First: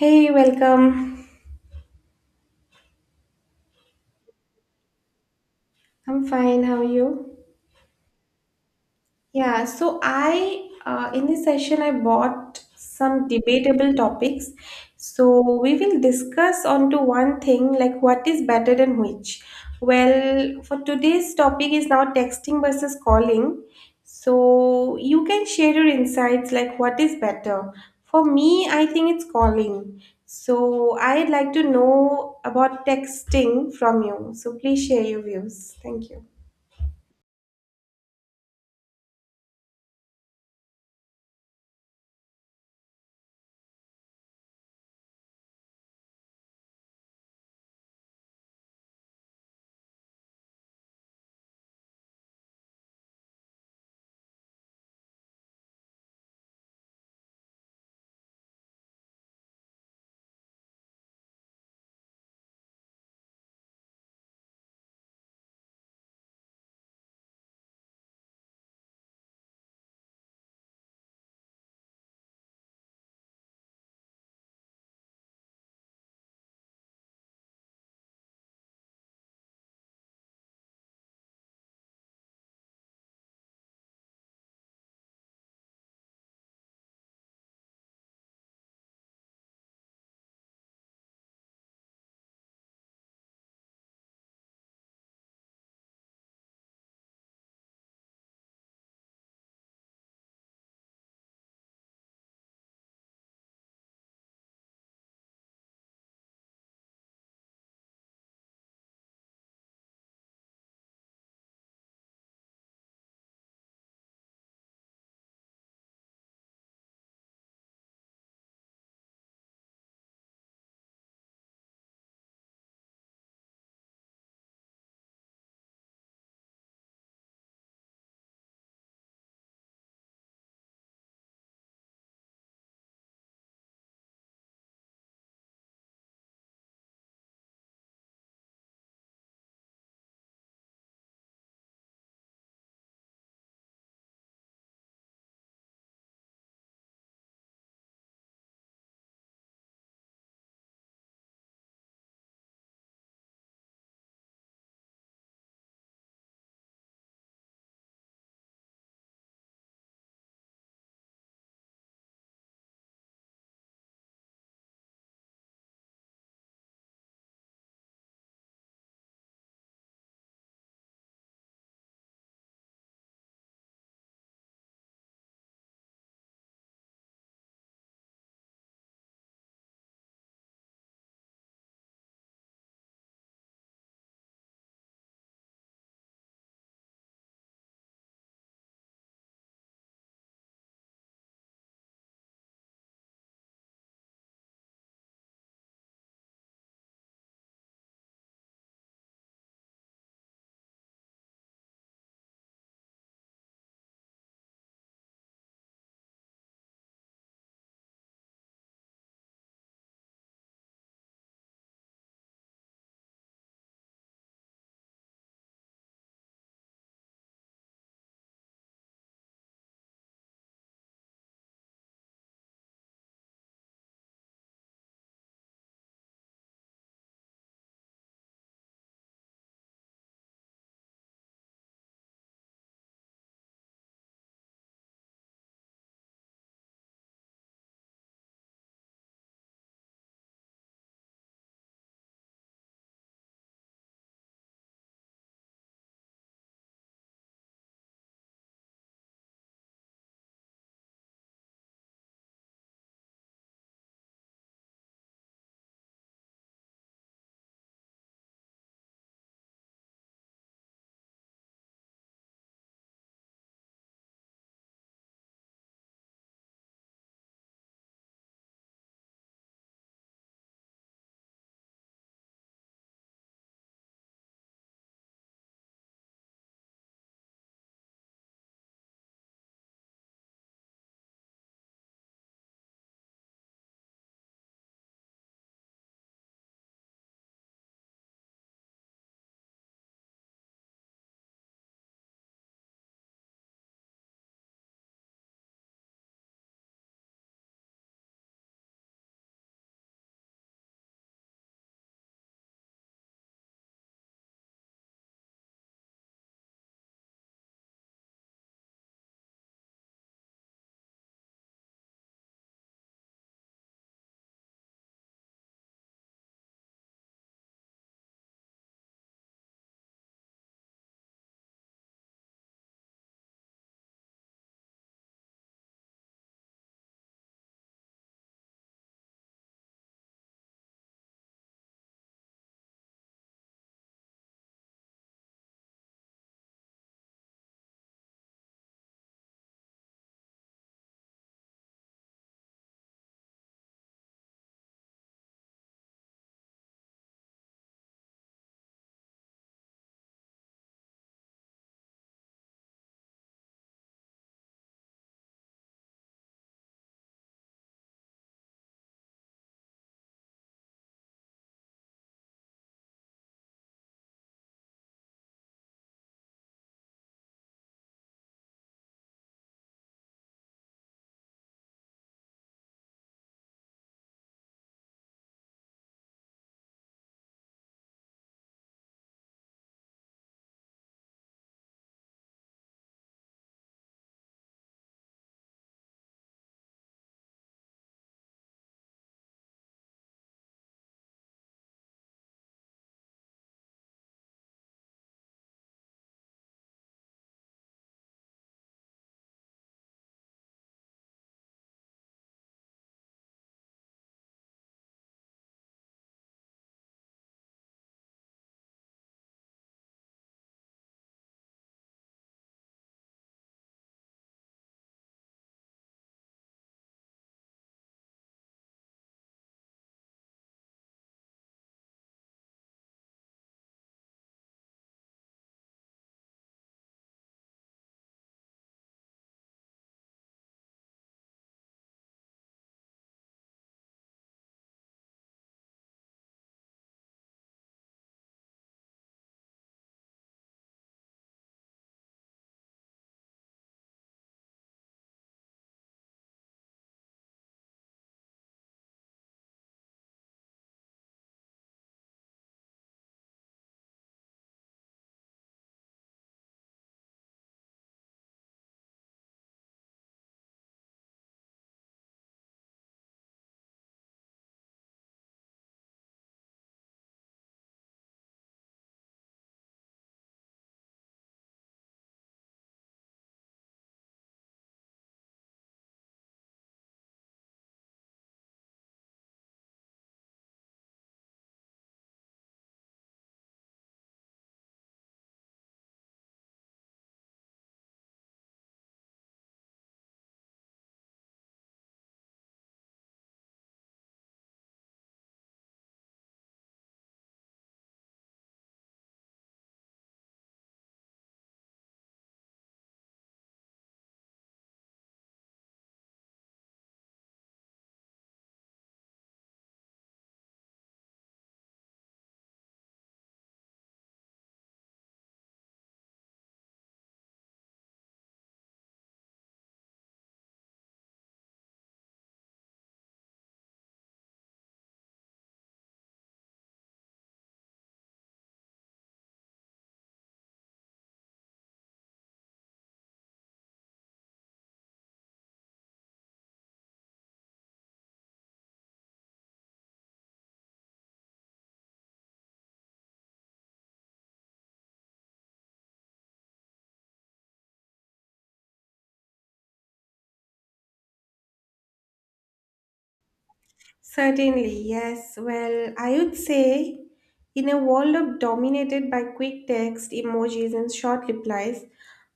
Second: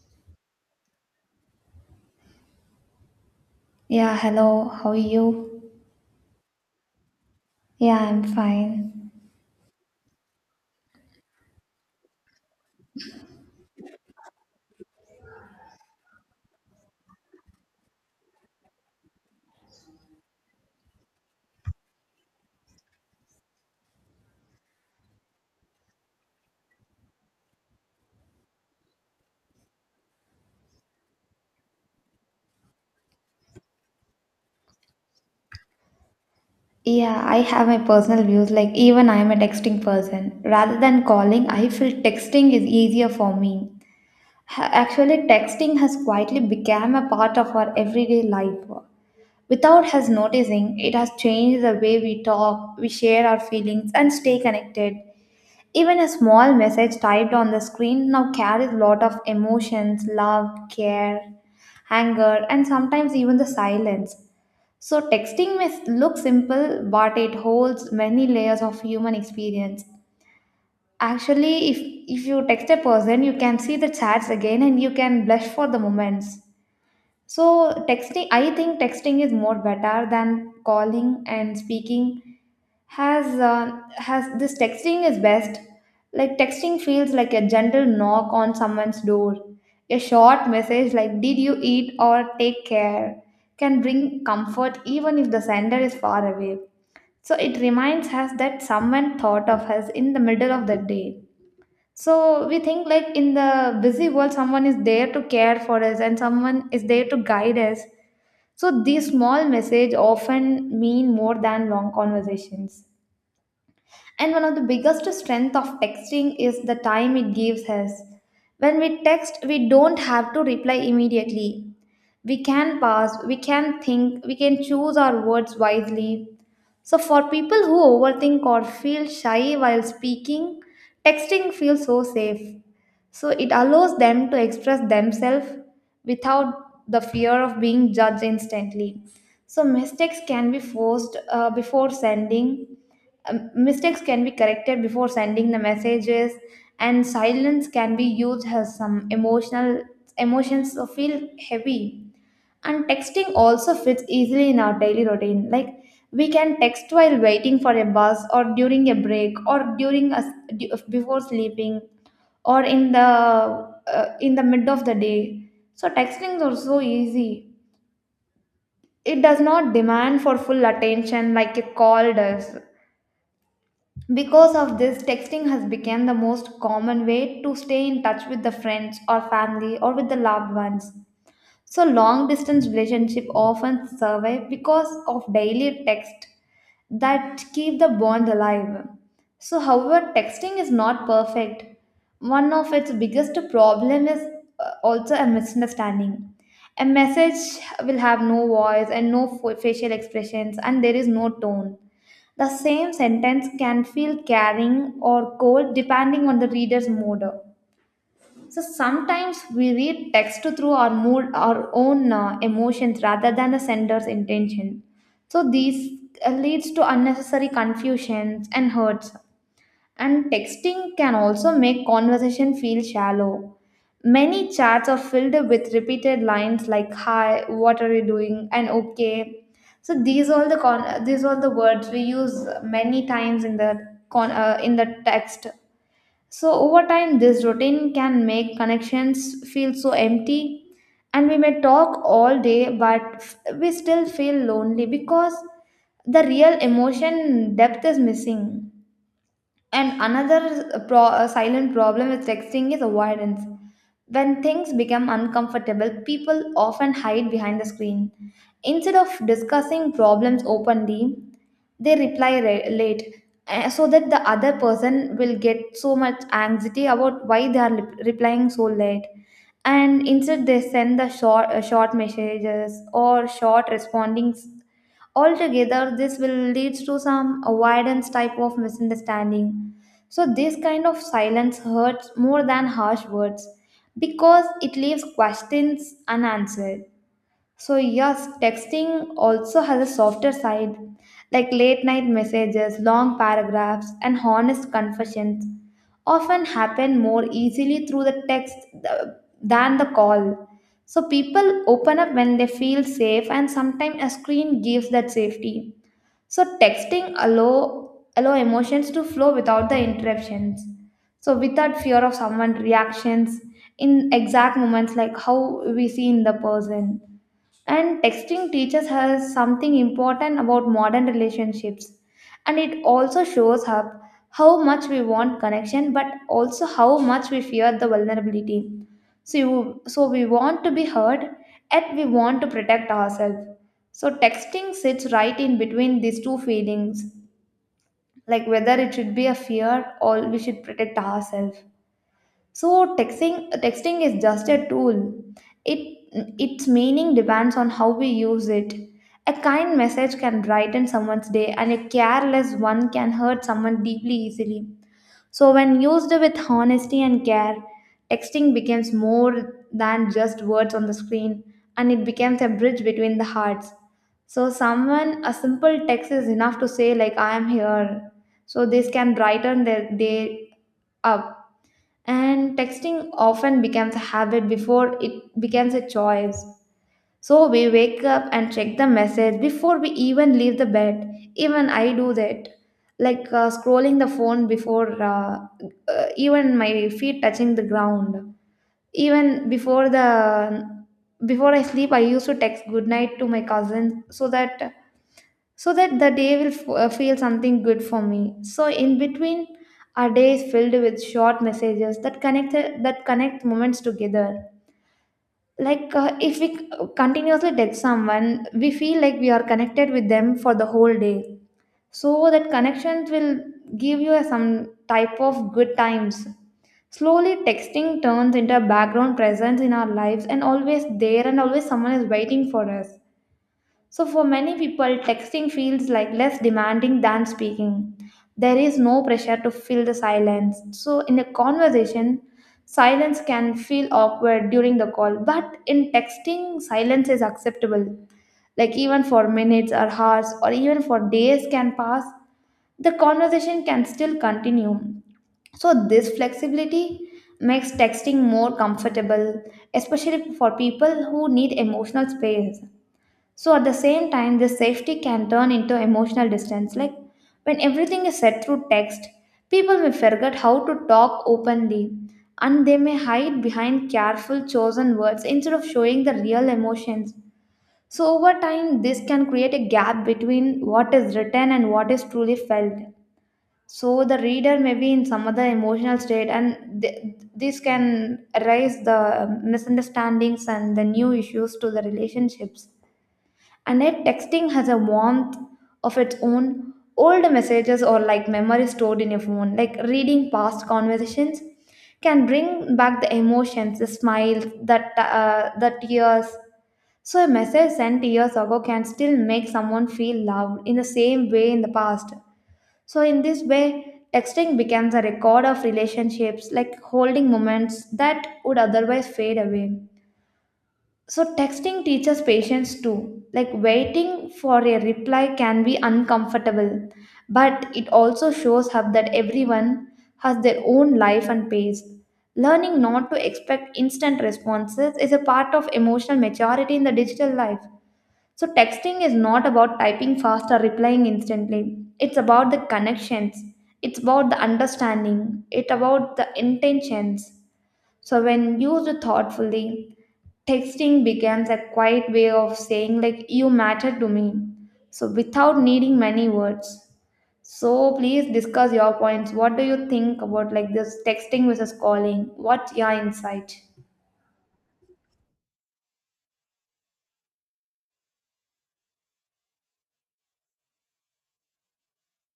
Hey, welcome. Yeah, hello. How are you? I'm fine. How are you? Yeah, I'm fine. Yeah, so I in this session I bought some debatable topics. So we will discuss onto one thing like what is better than which. Well, for today's topic is now texting versus calling. So you can share your insights like what is better. For me, I think it's calling. So I'd like to know about texting from you. So please share your views. Thank you. Yeah, I have my personal views. Like, even I'm a texting person. Rather than calling, I feel texting is easier for me. Actually, texting has quietly become a part of our everyday life. Without us noticing, it has changed the way we talk, we share our feelings, and stay connected. Even a small message typed on the screen now carries a lot of emotions, love, care, anger, and sometimes even the silence. So, texting may look simple, but it holds many layers of human experience. Actually, If you text a person, you can see the chats again and you can blush for the moments. So, texting, I think texting is more better than calling, and speaking has uh, has this texting is best, like texting feels like a gentle knock on someone's door. A short message like "Did you eat?" or "Take care" can bring comfort even if the sender is far away. So it reminds us that someone thought of us in the middle of the day. So we think like in the busy world someone is there to care for us and someone is there to guide us. So these small message often mean more than long conversations. And one of the biggest strength of texting is the time it gives us. When we text, we don't have to reply immediately. We can pause, we can think, we can choose our words wisely. So, for people who overthink or feel shy while speaking, texting feels so safe. So, it allows them to express themselves without the fear of being judged instantly. So, mistakes can be corrected before sending the messages, and silence can be used as some emotional emotions so feel heavy. And texting also fits easily in our daily routine. Like we can text while waiting for a bus, or during a break, or before sleeping, or in the mid of the day. So texting is also easy. It does not demand for full attention like a call does. Because of this, texting has become the most common way to stay in touch with the friends or family or with the loved ones. So long distance relationship often survive because of daily text that keep the bond alive. So however texting is not perfect. One of its biggest problem is also a misunderstanding. A message will have no voice and no facial expressions, and there is no tone. The same sentence can feel caring or cold depending on the reader's mood. So sometimes we read text through our mood, our own emotions rather than the sender's intention. So these leads to unnecessary confusions and hurts. And texting can also make conversation feel shallow. Many chats are filled with repeated lines like "Hi, what are you doing?" and "Okay." So these all the words we use many times in the in the text. So, over time, this routine can make connections feel so empty, and we may talk all day, but we still feel lonely because the real emotion depth is missing. And a silent problem with texting is avoidance. When things become uncomfortable, people often hide behind the screen. Instead of discussing problems openly, they reply late so that the other person will get so much anxiety about why they are replying so late. And instead, they send the short messages or short respondings. Altogether, this will lead to some avoidance type of misunderstanding. So this kind of silence hurts more than harsh words because it leaves questions unanswered. So, yes, texting also has a softer side, like late night messages, long paragraphs, and honest confessions often happen more easily through the text than the call. So, people open up when they feel safe, and sometimes a screen gives that safety. So, texting allow emotions to flow without the interruptions. So, without fear of someone's reactions in exact moments, like how we see in the person. And texting teaches us something important about modern relationships. And it also shows up how much we want connection, but also how much we fear the vulnerability. So, we want to be heard, yet we want to protect ourselves. So texting sits right in between these two feelings, like whether it should be a fear or we should protect ourselves. So texting is just a tool. It its meaning depends on how we use it. A kind message can brighten someone's day, and a careless one can hurt someone deeply easily. So when used with honesty and care, texting becomes more than just words on the screen, and it becomes a bridge between the hearts. So someone a simple text is enough to say like "I am here." So this can brighten their day up. And texting often becomes a habit before it becomes a choice. So we wake up and check the message before we even leave the bed. Even I do that. Like scrolling the phone before even my feet touching the ground. Even before I sleep I used to text good night to my cousins so that, so that the day will feel something good for me. So in between, our day is filled with short messages that connect, that connect moments together. Like if we continuously text someone, we feel like we are connected with them for the whole day. So that connections will give you some type of good times. Slowly texting turns into a background presence in our lives, and always there, and always someone is waiting for us. So, for many people, texting feels like less demanding than speaking. There is no pressure to fill the silence. So, in a conversation, silence can feel awkward during the call, but in texting, silence is acceptable. Like, even for minutes or hours, or even for days can pass, the conversation can still continue. So, this flexibility makes texting more comfortable, especially for people who need emotional space. So at the same time, this safety can turn into emotional distance. Like when everything is said through text, people may forget how to talk openly, and they may hide behind careful chosen words instead of showing the real emotions. So over time, this can create a gap between what is written and what is truly felt. So the reader may be in some other emotional state, and this can raise the misunderstandings and the new issues to the relationships. And yet, texting has a warmth of its own. Old messages or like memories stored in your phone, like reading past conversations, can bring back the emotions, the smiles, the tears. So, a message sent years ago can still make someone feel loved in the same way in the past. So, in this way, texting becomes a record of relationships, like holding moments that would otherwise fade away. So, texting teaches patience too. Like, waiting for a reply can be uncomfortable, but it also shows up that everyone has their own life and pace. Learning not to expect instant responses is a part of emotional maturity in the digital life. So, texting is not about typing fast or replying instantly. It's about the connections, it's about the understanding, it's about the intentions. So when used thoughtfully, texting becomes a quiet way of saying like "You matter to me." So without needing many words. So please discuss your points. What do you think about like this texting versus calling? What's your insight? Certainly, yes. Well, I would say in a world of dominated by quick text, emojis, and short replies,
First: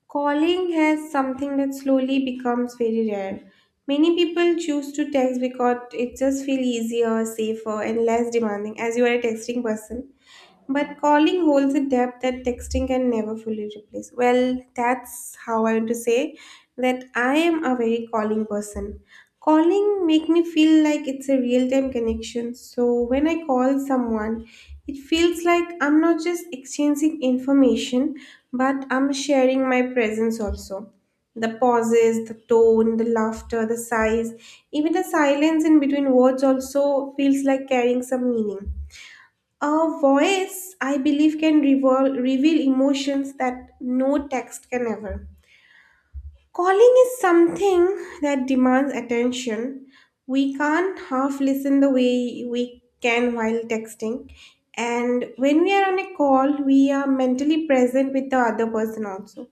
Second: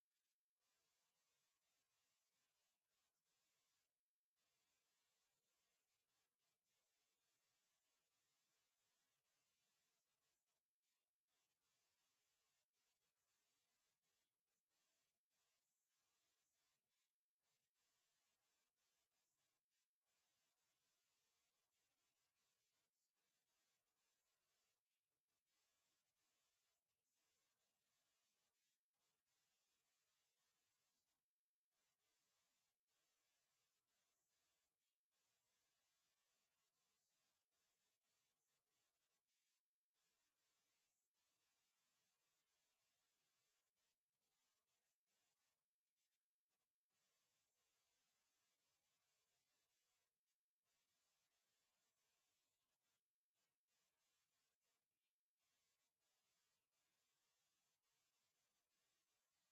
calling has something that slowly becomes very rare. Many people choose to text because it just feels easier, safer, and less demanding as you are a texting person. But calling holds a depth that texting can never fully replace. Well, that's how I want to say that I am a very calling person. Calling make me feel like it's a real-time connection. So when I call someone, it feels like I'm not just exchanging information, but I'm sharing my presence also. The pauses, the tone, the laughter, the sighs, even the silence in between words also feels like carrying some meaning. A voice, I believe, can reveal emotions that no text can ever. Calling is something that demands attention. We can't half listen the way we can while texting. And when we are on a call, we are mentally present with the other person also.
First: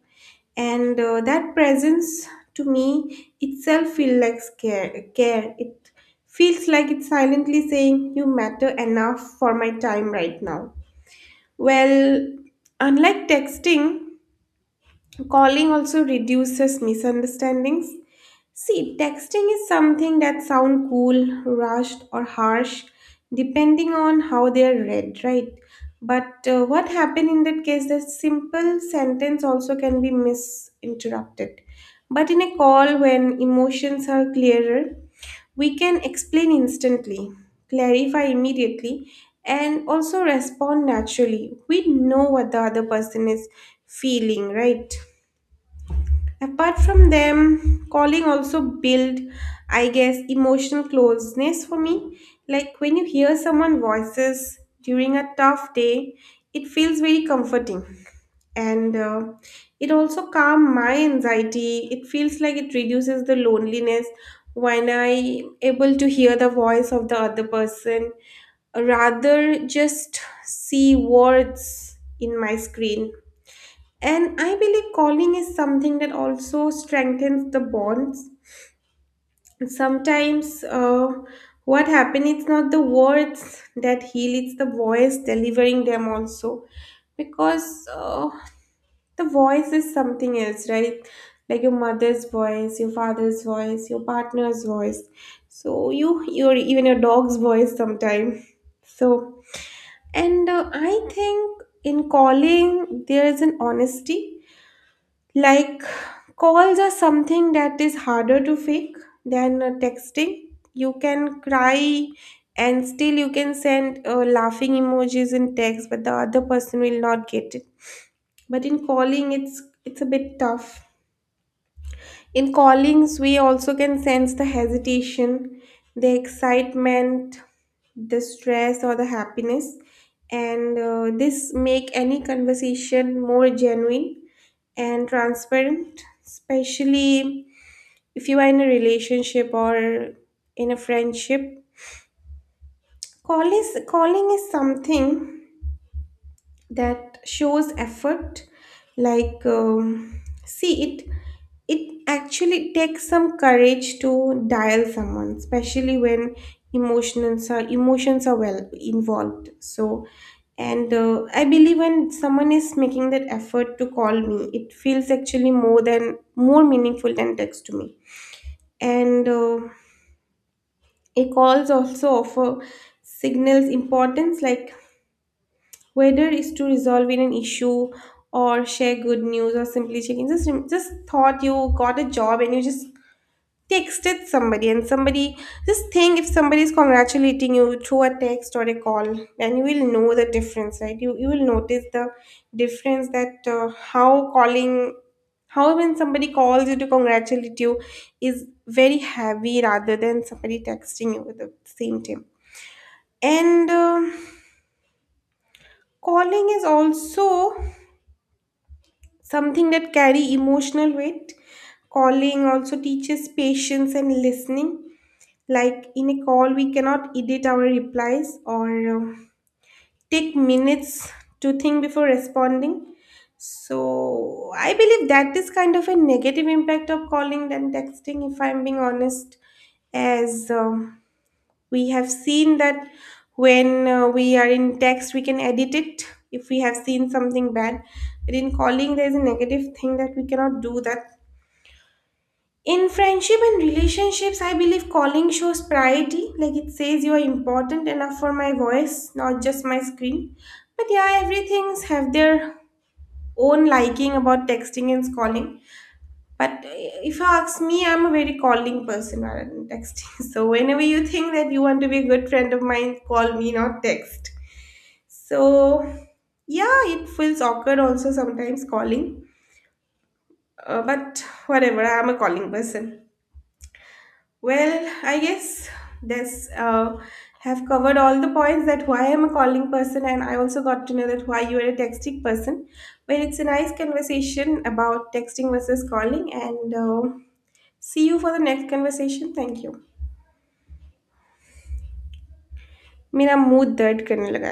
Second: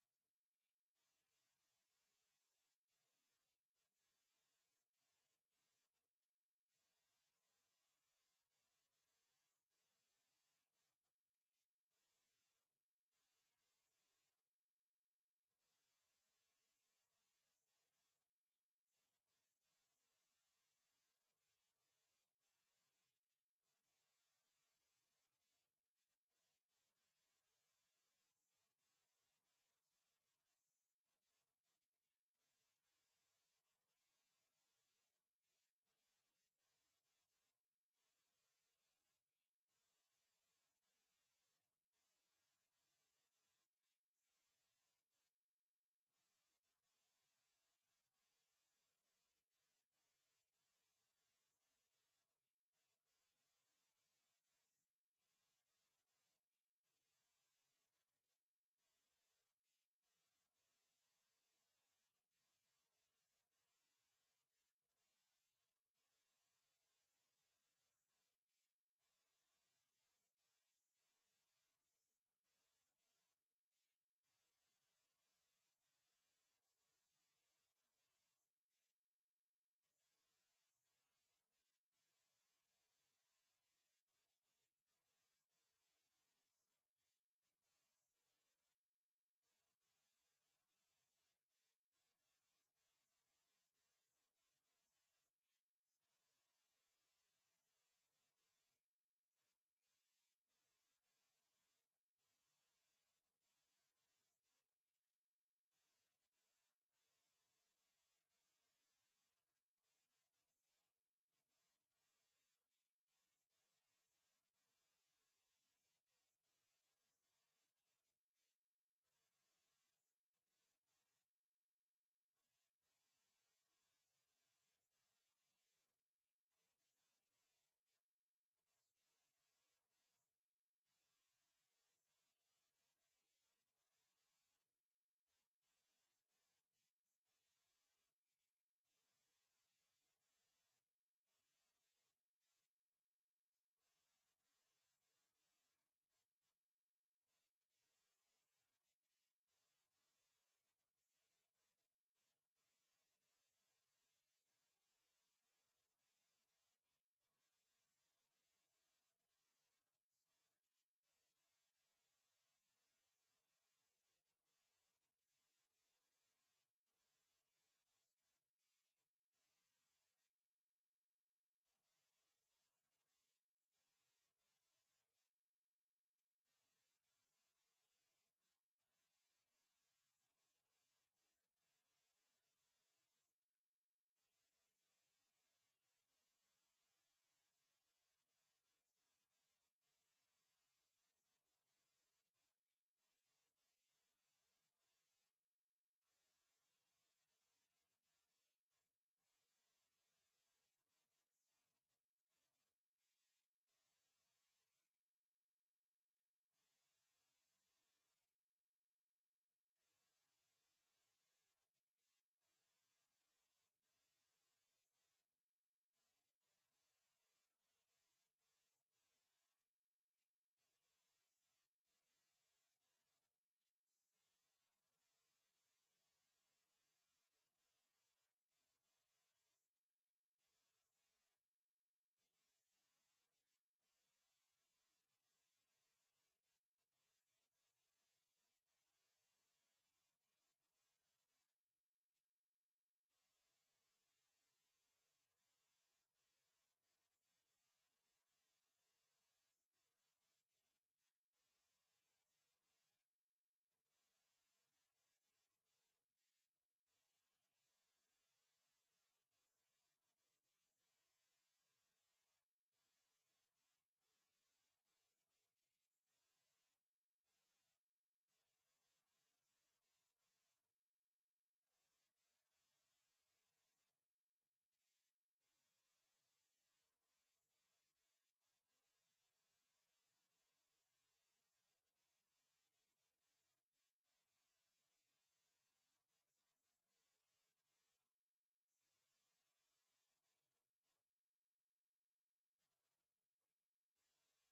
And that presence to me itself feels like care. Care. It feels like it's silently saying, "You matter enough for my time right now." Well, unlike texting, calling also reduces misunderstandings. See, texting is something that sound cool, rushed, or harsh, depending on how they are read, right? But what happened in that case? The simple sentence also can be misinterpreted. But in a call, when emotions are clearer, we can explain instantly, clarify immediately, and also respond naturally. We know what the other person is feeling, right? Apart from them, calling also build, I guess, emotional closeness for me. Like when you hear someone voices during a tough day, it feels very comforting and it also calm my anxiety. It feels like it reduces the loneliness when I able to hear the voice of the other person rather just see words in my screen. And I believe calling is something that also strengthens the bonds. Sometimes what happens, it's not the words that heal, it's the voice delivering them also. Because the voice is something else, right? Like your mother's voice, your father's voice, your partner's voice. So you, your even your dog's voice sometime. So and I think in calling there is an honesty. Like calls are something that is harder to fake than texting. You can cry and still you can send laughing emojis in text, but the other person will not get it. But in calling it's a bit tough. In callings, we also can sense the hesitation, the excitement, the stress, or the happiness. And this make any conversation more genuine and transparent, especially if you are in a relationship or in a friendship. Calling is something that shows effort. Like, see it. It actually takes some courage to dial someone, especially when emotions are well involved. So, and I believe when someone is making that effort to call me, it feels actually more meaningful than text to me. And a calls also offer signals importance, like whether is to resolve in an issue or share good news or simply check in. Just thought you got a job and you just texted somebody and somebody, just think if somebody is congratulating you through a text or a call, then you will know the difference, right? You will notice the difference that how calling, how when somebody calls you to congratulate you is very heavy rather than somebody texting you with the same tone. And calling is also something that carry emotional weight. Calling also teaches patience and listening. Like in a call we cannot edit our replies or take minutes to think before responding. So I believe that is kind of a negative impact of calling than texting, if I'm being honest. As We have seen that when we are in text we can edit it if we have seen something bad, but in calling there is a negative thing that we cannot do that. In friendship and relationships, I believe calling shows priority. Like it says you are important enough for my voice, not just my screen. But yeah, everything's have their own liking about texting and calling. But if you ask me, I'm a very calling person rather than texting. So whenever you think that you want to be a good friend of mine, call me, not text. So yeah, it feels awkward also sometimes calling. But whatever, I'm a calling person. Well, I guess this have covered all the points that why I'm a calling person, and I also got to know that why you are a texting person. Well, it's a nice conversation about texting versus calling, and see you for the next conversation. Thank you. मेरा mood दर्द करने लगा है